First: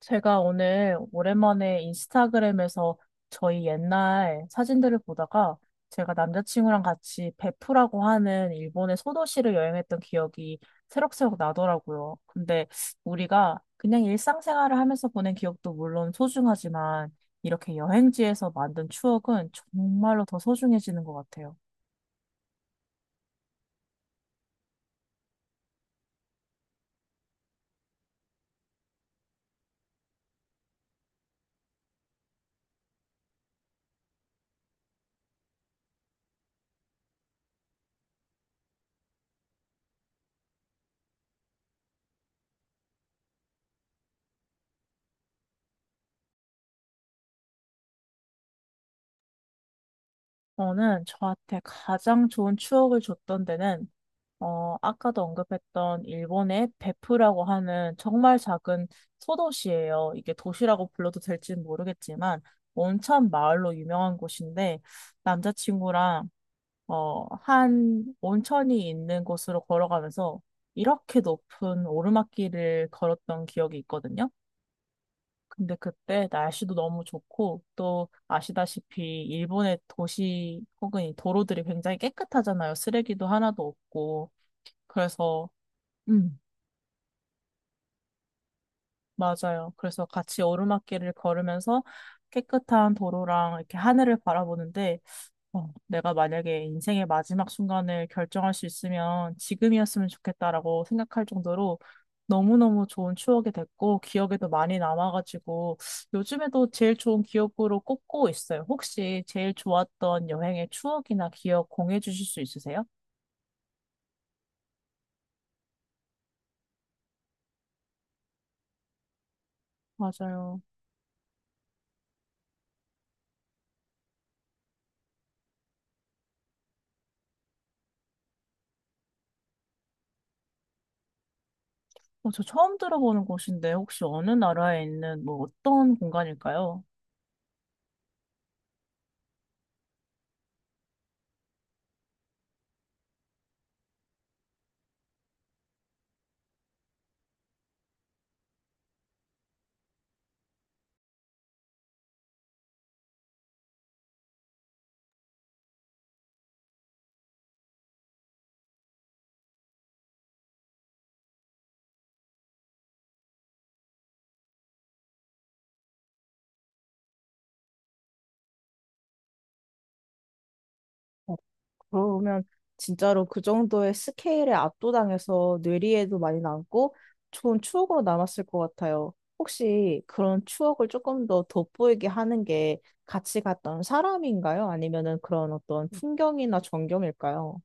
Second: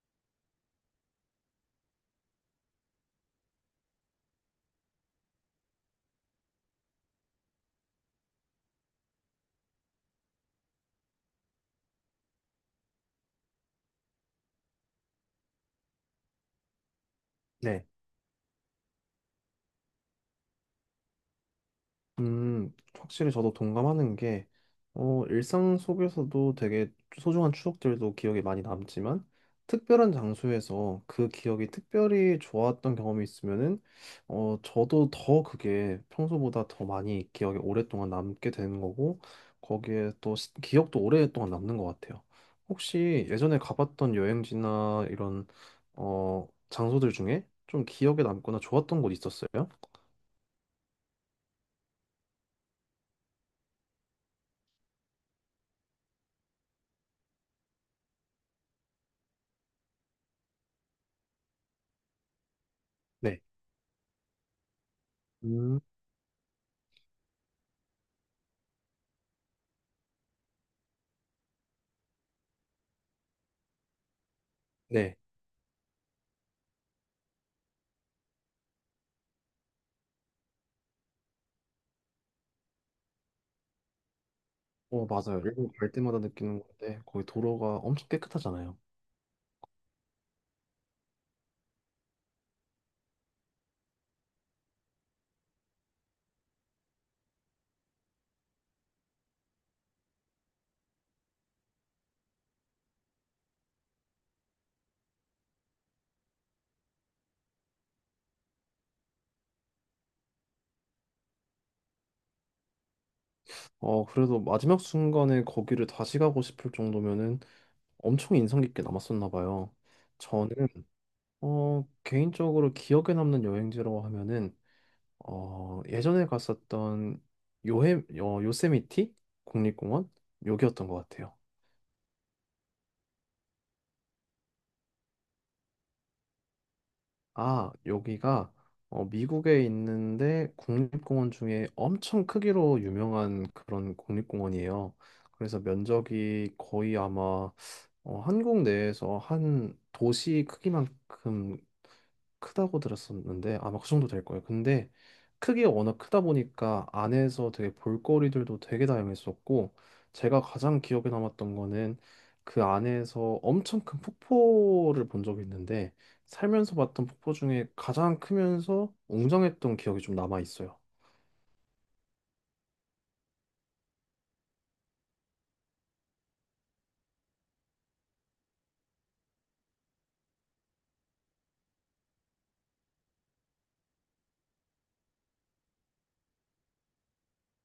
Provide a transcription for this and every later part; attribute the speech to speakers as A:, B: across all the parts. A: 제가 오늘 오랜만에 인스타그램에서 저희 옛날 사진들을 보다가 제가 남자친구랑 같이 베푸라고 하는 일본의 소도시를 여행했던 기억이 새록새록 나더라고요. 근데 우리가 그냥 일상생활을 하면서 보낸 기억도 물론 소중하지만 이렇게
B: 네.
A: 여행지에서 만든 추억은 정말로 더 소중해지는 것 같아요.
B: 확실히 저도 동감하는 게, 일상 속에서도 되게 소중한 추억들도 기억에 많이 남지만, 특별한 장소에서 그 기억이 특별히 좋았던 경험이 있으면은, 저도 더 그게 평소보다 더 많이 기억에 오랫동안 남게 되는 거고, 거기에 또 기억도 오랫동안 남는 것 같아요. 혹시 예전에 가봤던 여행지나 이런, 장소들 중에 좀 기억에 남거나 좋았던 곳 있었어요?
A: 저는 저한테 가장 좋은 추억을 줬던 데는 아까도 언급했던 일본의 베프라고 하는 정말 작은 소도시예요. 이게 도시라고 불러도 될지는 모르겠지만 온천
B: 네.
A: 마을로 유명한 곳인데
B: 음,
A: 남자친구랑 한 온천이 있는 곳으로 걸어가면서 이렇게 높은 오르막길을 걸었던 기억이 있거든요.
B: 네.
A: 근데 그때 날씨도 너무 좋고 또 아시다시피 일본의 도시 혹은 이 도로들이 굉장히 깨끗하잖아요. 쓰레기도 하나도 없고.
B: 맞아요.
A: 그래서
B: 일본 갈 때마다
A: 음.
B: 느끼는 건데, 거기 도로가 엄청 깨끗하잖아요.
A: 맞아요. 그래서 같이 오르막길을 걸으면서 깨끗한 도로랑 이렇게 하늘을 바라보는데, 내가 만약에 인생의 마지막 순간을 결정할 수 있으면 지금이었으면 좋겠다라고 생각할 정도로 너무너무 좋은 추억이 됐고, 기억에도 많이 남아가지고, 요즘에도 제일 좋은 기억으로 꼽고 있어요. 혹시 제일 좋았던 여행의 추억이나 기억 공유해 주실 수 있으세요?
B: 그래도 마지막 순간에 거기를 다시 가고 싶을 정도면은 엄청 인상 깊게 남았었나 봐요. 저는,
A: 맞아요.
B: 개인적으로 기억에 남는 여행지라고 하면은, 예전에 갔었던 요헤, 요세미티 국립공원? 여기였던 것 같아요.
A: 어, 저 처음 들어보는 곳인데, 혹시 어느 나라에 있는 뭐 어떤 공간일까요?
B: 아, 여기가 미국에 있는데 국립공원 중에 엄청 크기로 유명한 그런 국립공원이에요. 그래서 면적이 거의 아마 한국 내에서 한 도시 크기만큼 크다고 들었었는데 아마 그 정도 될 거예요. 근데 크기가 워낙 크다 보니까 안에서 되게 볼거리들도 되게 다양했었고 제가 가장 기억에 남았던 거는 그 안에서 엄청 큰 폭포를 본 적이 있는데 살면서 봤던 폭포 중에 가장 크면서 웅장했던 기억이 좀 남아 있어요.
A: 그러면 진짜로 그 정도의 스케일에 압도당해서 뇌리에도 많이 남고 좋은 추억으로 남았을 것 같아요. 혹시 그런 추억을 조금 더 돋보이게 하는 게 같이 갔던 사람인가요? 아니면은 그런 어떤 풍경이나 전경일까요?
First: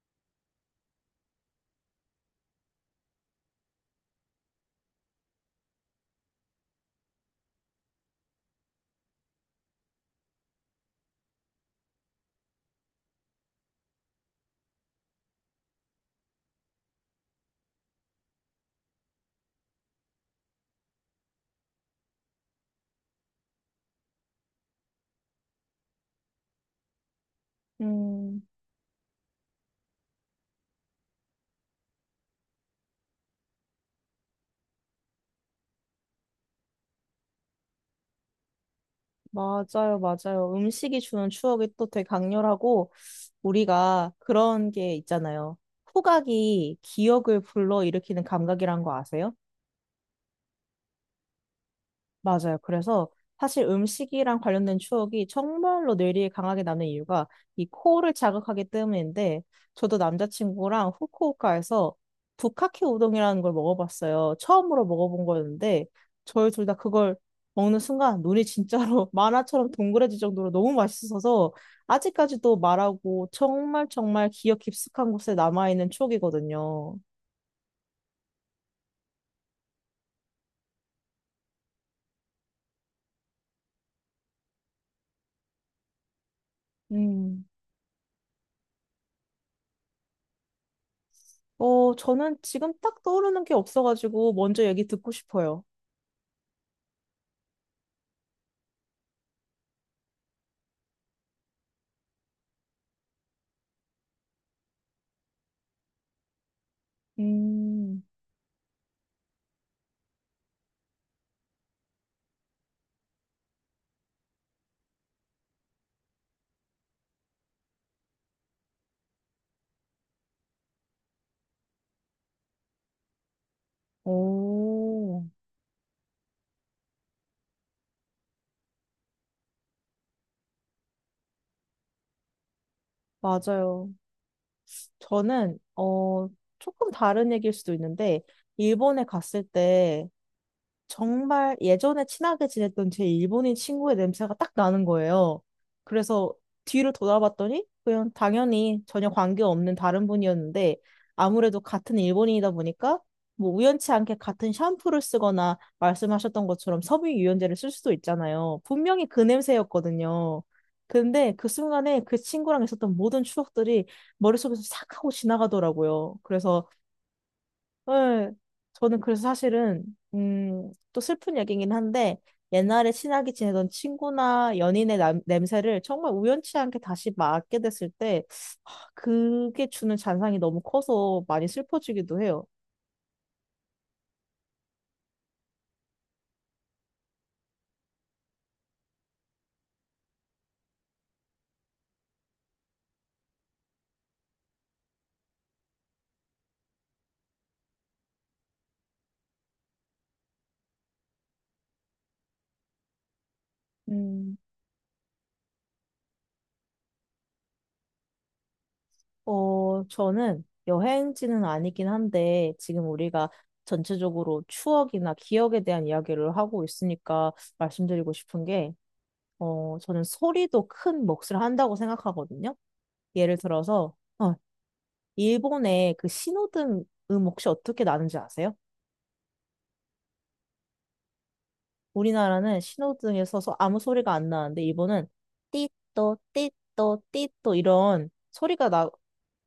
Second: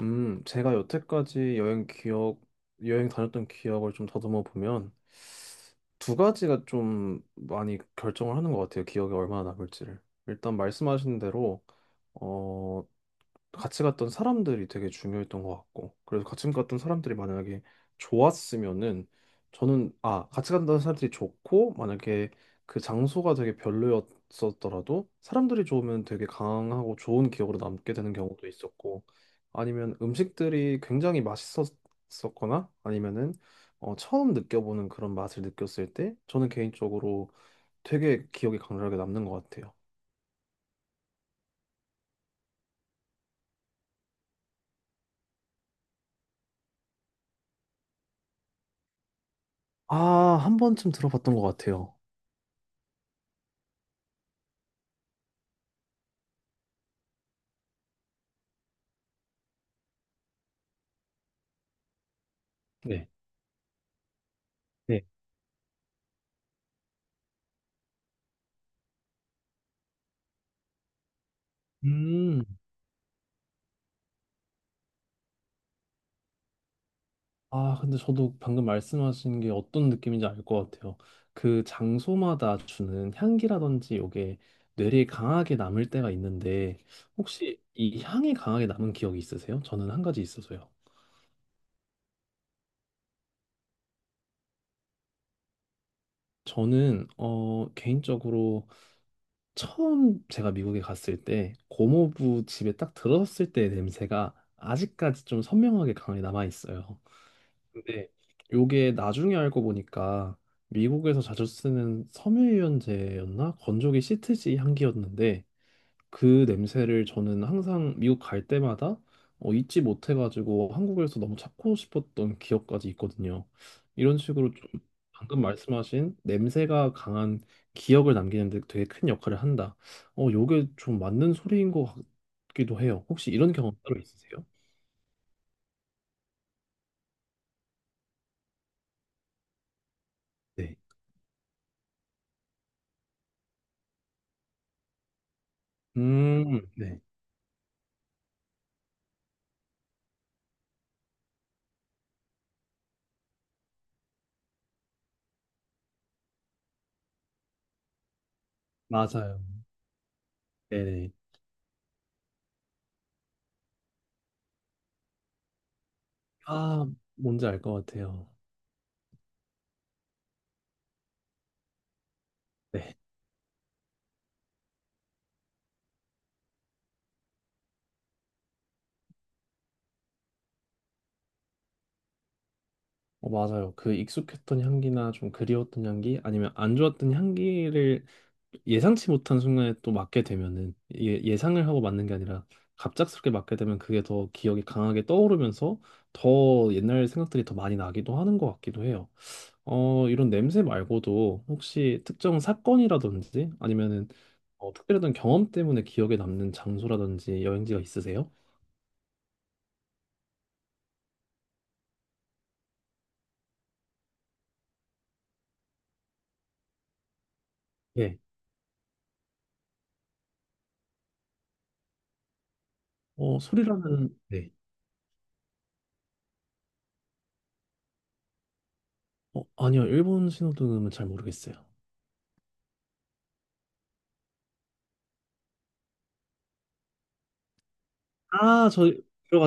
B: 제가 여태까지 여행 기억, 여행 다녔던 기억을 좀 더듬어 보면 두 가지가 좀 많이 결정을 하는 것 같아요. 기억에 얼마나 남을지를. 일단 말씀하신 대로 어, 같이 갔던 사람들이 되게 중요했던 것 같고 그래서 같이 갔던 사람들이 만약에 좋았으면은 저는 아 같이 갔던 사람들이 좋고 만약에 그 장소가 되게 별로였었더라도 사람들이 좋으면 되게 강하고 좋은 기억으로 남게 되는
A: 음,
B: 경우도 있었고 아니면 음식들이 굉장히 맛있었거나 아니면은 처음 느껴보는 그런 맛을 느꼈을 때 저는 개인적으로 되게 기억에 강렬하게 남는 것 같아요.
A: 맞아요, 맞아요. 음식이 주는 추억이 또 되게 강렬하고 우리가 그런 게 있잖아요. 후각이 기억을 불러일으키는 감각이란 거 아세요?
B: 아, 한 번쯤 들어봤던 것 같아요.
A: 맞아요. 그래서 사실 음식이랑 관련된 추억이 정말로 뇌리에 강하게 남는 이유가 이 코를 자극하기 때문인데 저도 남자친구랑 후쿠오카에서 부카케
B: 네.
A: 우동이라는 걸 먹어봤어요. 처음으로
B: 네.
A: 먹어본 거였는데 저희 둘 다 그걸 먹는 순간 눈이 진짜로 만화처럼 동그래질 정도로 너무 맛있어서
B: 음,
A: 아직까지도 말하고 정말 정말 기억 깊숙한 곳에 남아있는 추억이거든요.
B: 아, 근데 저도 방금 말씀하신 게 어떤 느낌인지 알 것 같아요. 그 장소마다 주는 향기라든지 요게 뇌리에 강하게 남을 때가 있는데,
A: 음.
B: 혹시 이 향이 강하게 남은 기억이 있으세요? 저는 한 가지 있어서요.
A: 저는 지금 딱 떠오르는 게 없어가지고 먼저 얘기 듣고 싶어요.
B: 저는, 개인적으로 처음 제가 미국에 갔을 때, 고모부 집에 딱 들어섰을 때의 냄새가 아직까지 좀 선명하게 강하게 남아 있어요.
A: 음,
B: 근데 요게 나중에 알고 보니까 미국에서 자주 쓰는 섬유유연제였나? 건조기 시트지 향기였는데 그 냄새를 저는 항상 미국 갈 때마다 잊지 못해가지고 한국에서 너무 찾고 싶었던 기억까지 있거든요. 이런 식으로 좀
A: 오,
B: 방금 말씀하신 냄새가 강한 기억을 남기는데 되게 큰 역할을 한다. 요게 좀 맞는 소리인 것 같기도 해요. 혹시 이런 경험
A: 맞아요.
B: 따로 있으세요?
A: 저는, 조금 다른 얘기일 수도 있는데, 일본에 갔을 때,
B: 네.
A: 정말 예전에 친하게 지냈던 제 일본인 친구의 냄새가 딱 나는 거예요. 그래서 뒤를
B: 네.
A: 돌아봤더니 그냥 당연히 전혀 관계없는 다른 분이었는데 아무래도 같은 일본인이다 보니까 뭐 우연치 않게 같은 샴푸를 쓰거나 말씀하셨던 것처럼 섬유유연제를 쓸 수도 있잖아요. 분명히 그
B: 맞아요.
A: 냄새였거든요.
B: 네네.
A: 근데 그 순간에 그 친구랑 있었던 모든 추억들이 머릿속에서 싹 하고 지나가더라고요. 그래서
B: 아, 뭔지 알 것 같아요.
A: 네. 저는 그래서 사실은, 또 슬픈 얘기긴 한데, 옛날에
B: 네.
A: 친하게 지내던 친구나 연인의 냄새를 정말 우연치 않게 다시 맡게 됐을 때, 하, 그게 주는 잔상이 너무 커서 많이 슬퍼지기도 해요.
B: 맞아요. 그 익숙했던 향기나 좀 그리웠던 향기 아니면 안 좋았던 향기를 예상치 못한 순간에 또 맡게 되면은 예, 예상을 하고 맡는 게 아니라 갑작스럽게 맡게 되면 그게 더 기억이 강하게 떠오르면서 더 옛날 생각들이 더 많이 나기도 하는 것 같기도 해요. 이런 냄새 말고도 혹시 특정 사건이라든지 아니면은
A: 음,
B: 특별했던 경험 때문에 기억에 남는 장소라든지 여행지가 있으세요?
A: 저는 여행지는 아니긴 한데, 지금 우리가 전체적으로 추억이나 기억에 대한 이야기를 하고 있으니까 말씀드리고
B: 네.
A: 싶은 게, 저는 소리도 큰 몫을 한다고 생각하거든요. 예를 들어서,
B: 소리라면
A: 어,
B: 네.
A: 일본의 그 신호등 혹시 어떻게 나는지 아세요?
B: 아니요. 일본 신호등은 잘 모르겠어요.
A: 우리나라는 신호등에서 아무 소리가 안 나는데, 일본은 띠또, 띠또, 띠또 이런 소리가
B: 아,
A: 나,
B: 저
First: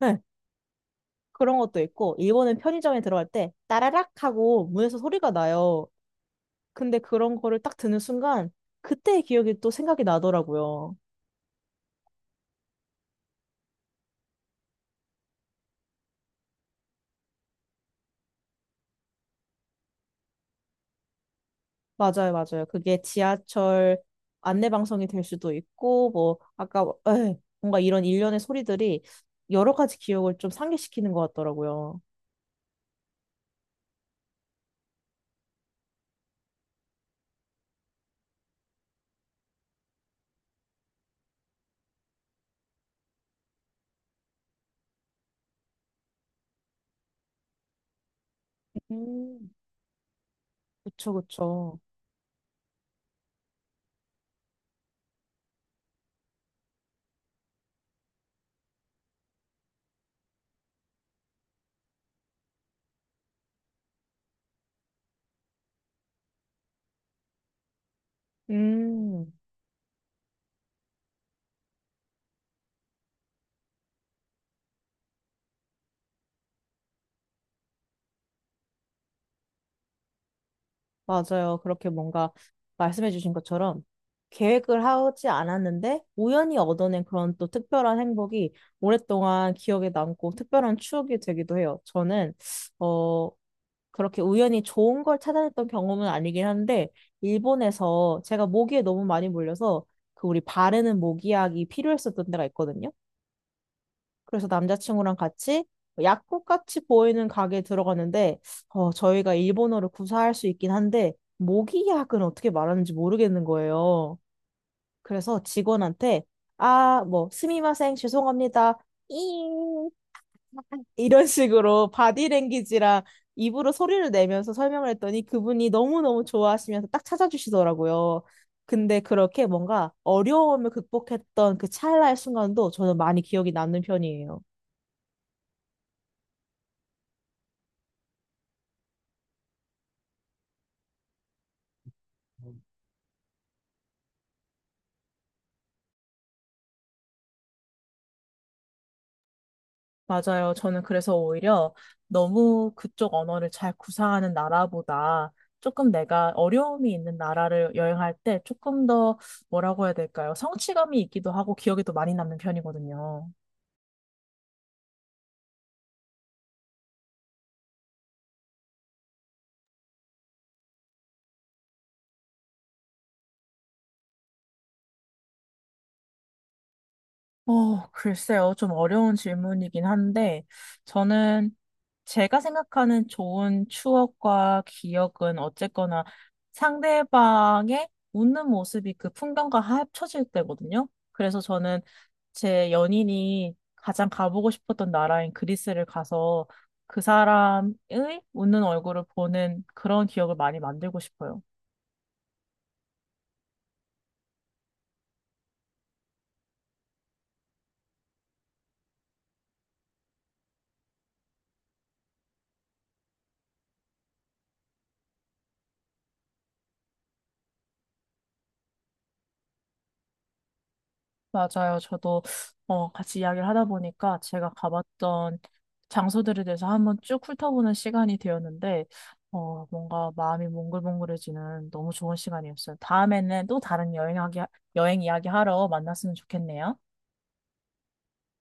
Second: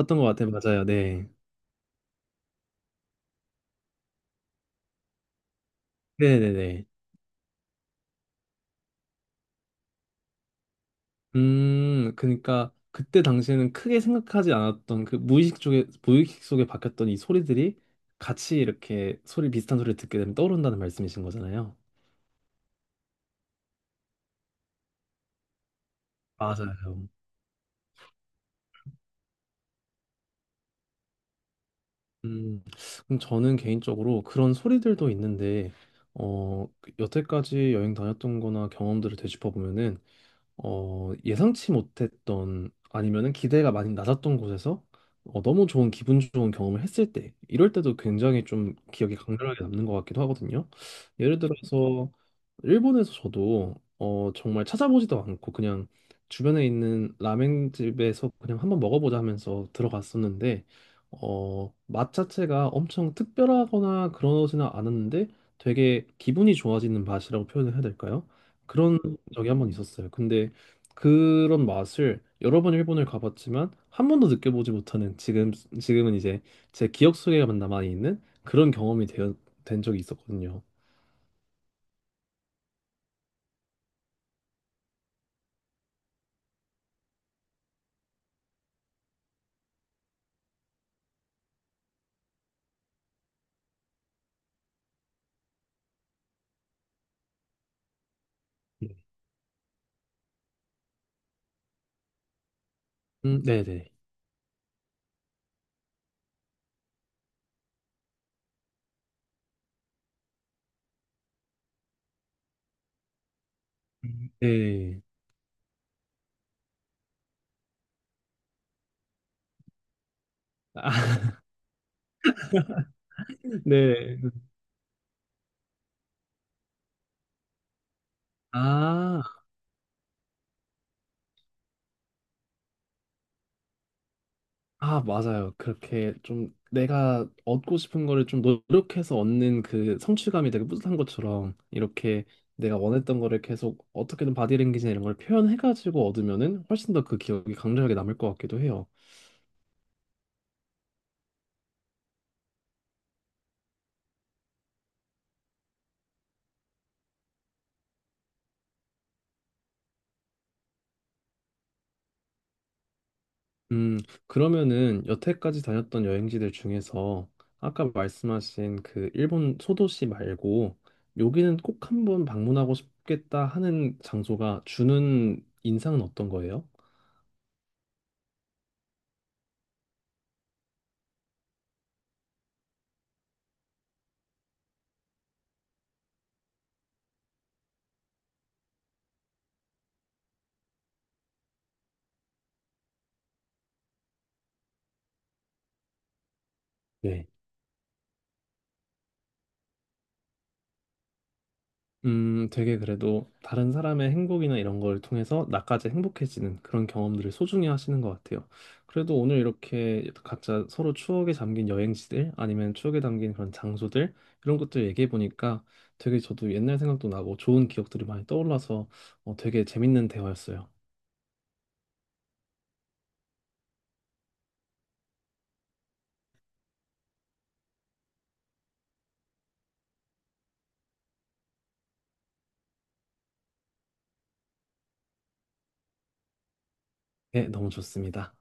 A: 네,
B: 것 같아요. 맞아요. 네.
A: 그런 것도 있고, 일본은 편의점에 들어갈 때 따라락 하고 문에서 소리가 나요.
B: 네네네.
A: 근데 그런 거를 딱 듣는 순간, 그때의 기억이 또 생각이 나더라고요.
B: 그러니까 그때 당시에는 크게 생각하지 않았던 그 무의식 쪽에, 무의식 속에 박혔던 이 소리들이 같이 이렇게 소리 비슷한 소리를 듣게 되면 떠오른다는 말씀이신 거잖아요.
A: 맞아요, 맞아요. 그게 지하철 안내 방송이 될 수도 있고, 뭐, 아까,
B: 맞아요.
A: 에이, 뭔가 이런 일련의 소리들이 여러 가지 기억을 좀 상기시키는 것 같더라고요.
B: 음, 그럼 저는 개인적으로 그런 소리들도 있는데, 그 여태까지 여행 다녔던 거나 경험들을 되짚어보면은 예상치 못했던 아니면은 기대가 많이 낮았던 곳에서 너무 좋은 기분 좋은 경험을 했을 때 이럴 때도 굉장히 좀 기억에
A: 음.
B: 강렬하게 남는 것 같기도 하거든요.
A: 그쵸,
B: 예를
A: 그쵸.
B: 들어서 일본에서 저도 정말 찾아보지도 않고 그냥 주변에 있는 라멘집에서 그냥 한번 먹어보자 하면서 들어갔었는데 맛 자체가 엄청 특별하거나 그러지는 않았는데 되게 기분이 좋아지는 맛이라고 표현을 해야 될까요? 그런
A: 음,
B: 적이 한번 있었어요. 근데 그런 맛을 여러 번 일본을 가봤지만 한 번도 느껴보지 못하는 지금은 이제 제 기억 속에만 남아 있는 그런 경험이 된 적이 있었거든요.
A: 맞아요. 그렇게 뭔가 말씀해주신 것처럼 계획을 하지 않았는데 우연히 얻어낸 그런 또 특별한 행복이 오랫동안 기억에 남고 특별한 추억이 되기도 해요. 저는, 어, 그렇게 우연히 좋은 걸 찾아냈던 경험은 아니긴 한데, 일본에서 제가 모기에 너무 많이 물려서 그 우리 바르는 모기약이 필요했었던 데가 있거든요.
B: 네네.
A: 그래서 남자친구랑 같이 약국 같이 보이는 가게에 들어갔는데, 저희가 일본어를 구사할 수 있긴 한데, 모기약은 어떻게 말하는지 모르겠는 거예요.
B: 음. 네.
A: 그래서 직원한테, 아, 뭐, 스미마셍, 죄송합니다. 잉
B: 아,
A: 이런 식으로 바디랭귀지랑 입으로 소리를
B: 네.
A: 내면서 설명을 했더니 그분이 너무너무 좋아하시면서 딱 찾아주시더라고요. 근데
B: 아,
A: 그렇게 뭔가 어려움을 극복했던 그 찰나의 순간도 저는 많이 기억이 남는 편이에요.
B: 아, 맞아요. 그렇게 좀 내가 얻고 싶은 거를 좀 노력해서 얻는 그 성취감이 되게 뿌듯한 것처럼 이렇게 내가 원했던 거를 계속 어떻게든 바디랭귀지나 이런 걸 표현해가지고 얻으면은 훨씬 더 그 기억이 강렬하게 남을 것 같기도 해요.
A: 맞아요. 저는 그래서 오히려 너무 그쪽 언어를 잘 구사하는 나라보다 조금 내가 어려움이 있는 나라를 여행할 때 조금 더 뭐라고 해야 될까요? 성취감이 있기도 하고 기억에도 많이 남는 편이거든요.
B: 음, 그러면은 여태까지 다녔던 여행지들 중에서 아까 말씀하신 그 일본 소도시 말고 여기는 꼭 한번 방문하고 싶겠다 하는 장소가 주는 인상은 어떤 거예요?
A: 글쎄요. 좀 어려운 질문이긴 한데, 저는 제가 생각하는 좋은 추억과 기억은 어쨌거나 상대방의 웃는 모습이 그 풍경과 합쳐질 때거든요. 그래서 저는 제 연인이 가장 가보고 싶었던 나라인 그리스를 가서 그
B: 네.
A: 사람의 웃는 얼굴을 보는 그런 기억을 많이 만들고 싶어요.
B: 되게 그래도 다른 사람의 행복이나 이런 걸 통해서 나까지 행복해지는 그런 경험들을 소중히 하시는 것 같아요. 그래도 오늘 이렇게 각자 서로 추억에 잠긴 여행지들 아니면 추억에 담긴 그런 장소들 이런 것들 얘기해 보니까 되게 저도 옛날 생각도 나고 좋은 기억들이 많이 떠올라서 되게 재밌는 대화였어요.
A: 맞아요. 저도, 같이 이야기를 하다 보니까 제가 가봤던 장소들에 대해서 한번 쭉 훑어보는 시간이 되었는데, 뭔가 마음이 몽글몽글해지는 너무 좋은 시간이었어요. 다음에는 또 다른 여행 이야기 하러 만났으면 좋겠네요.
B: 네, 너무 좋습니다.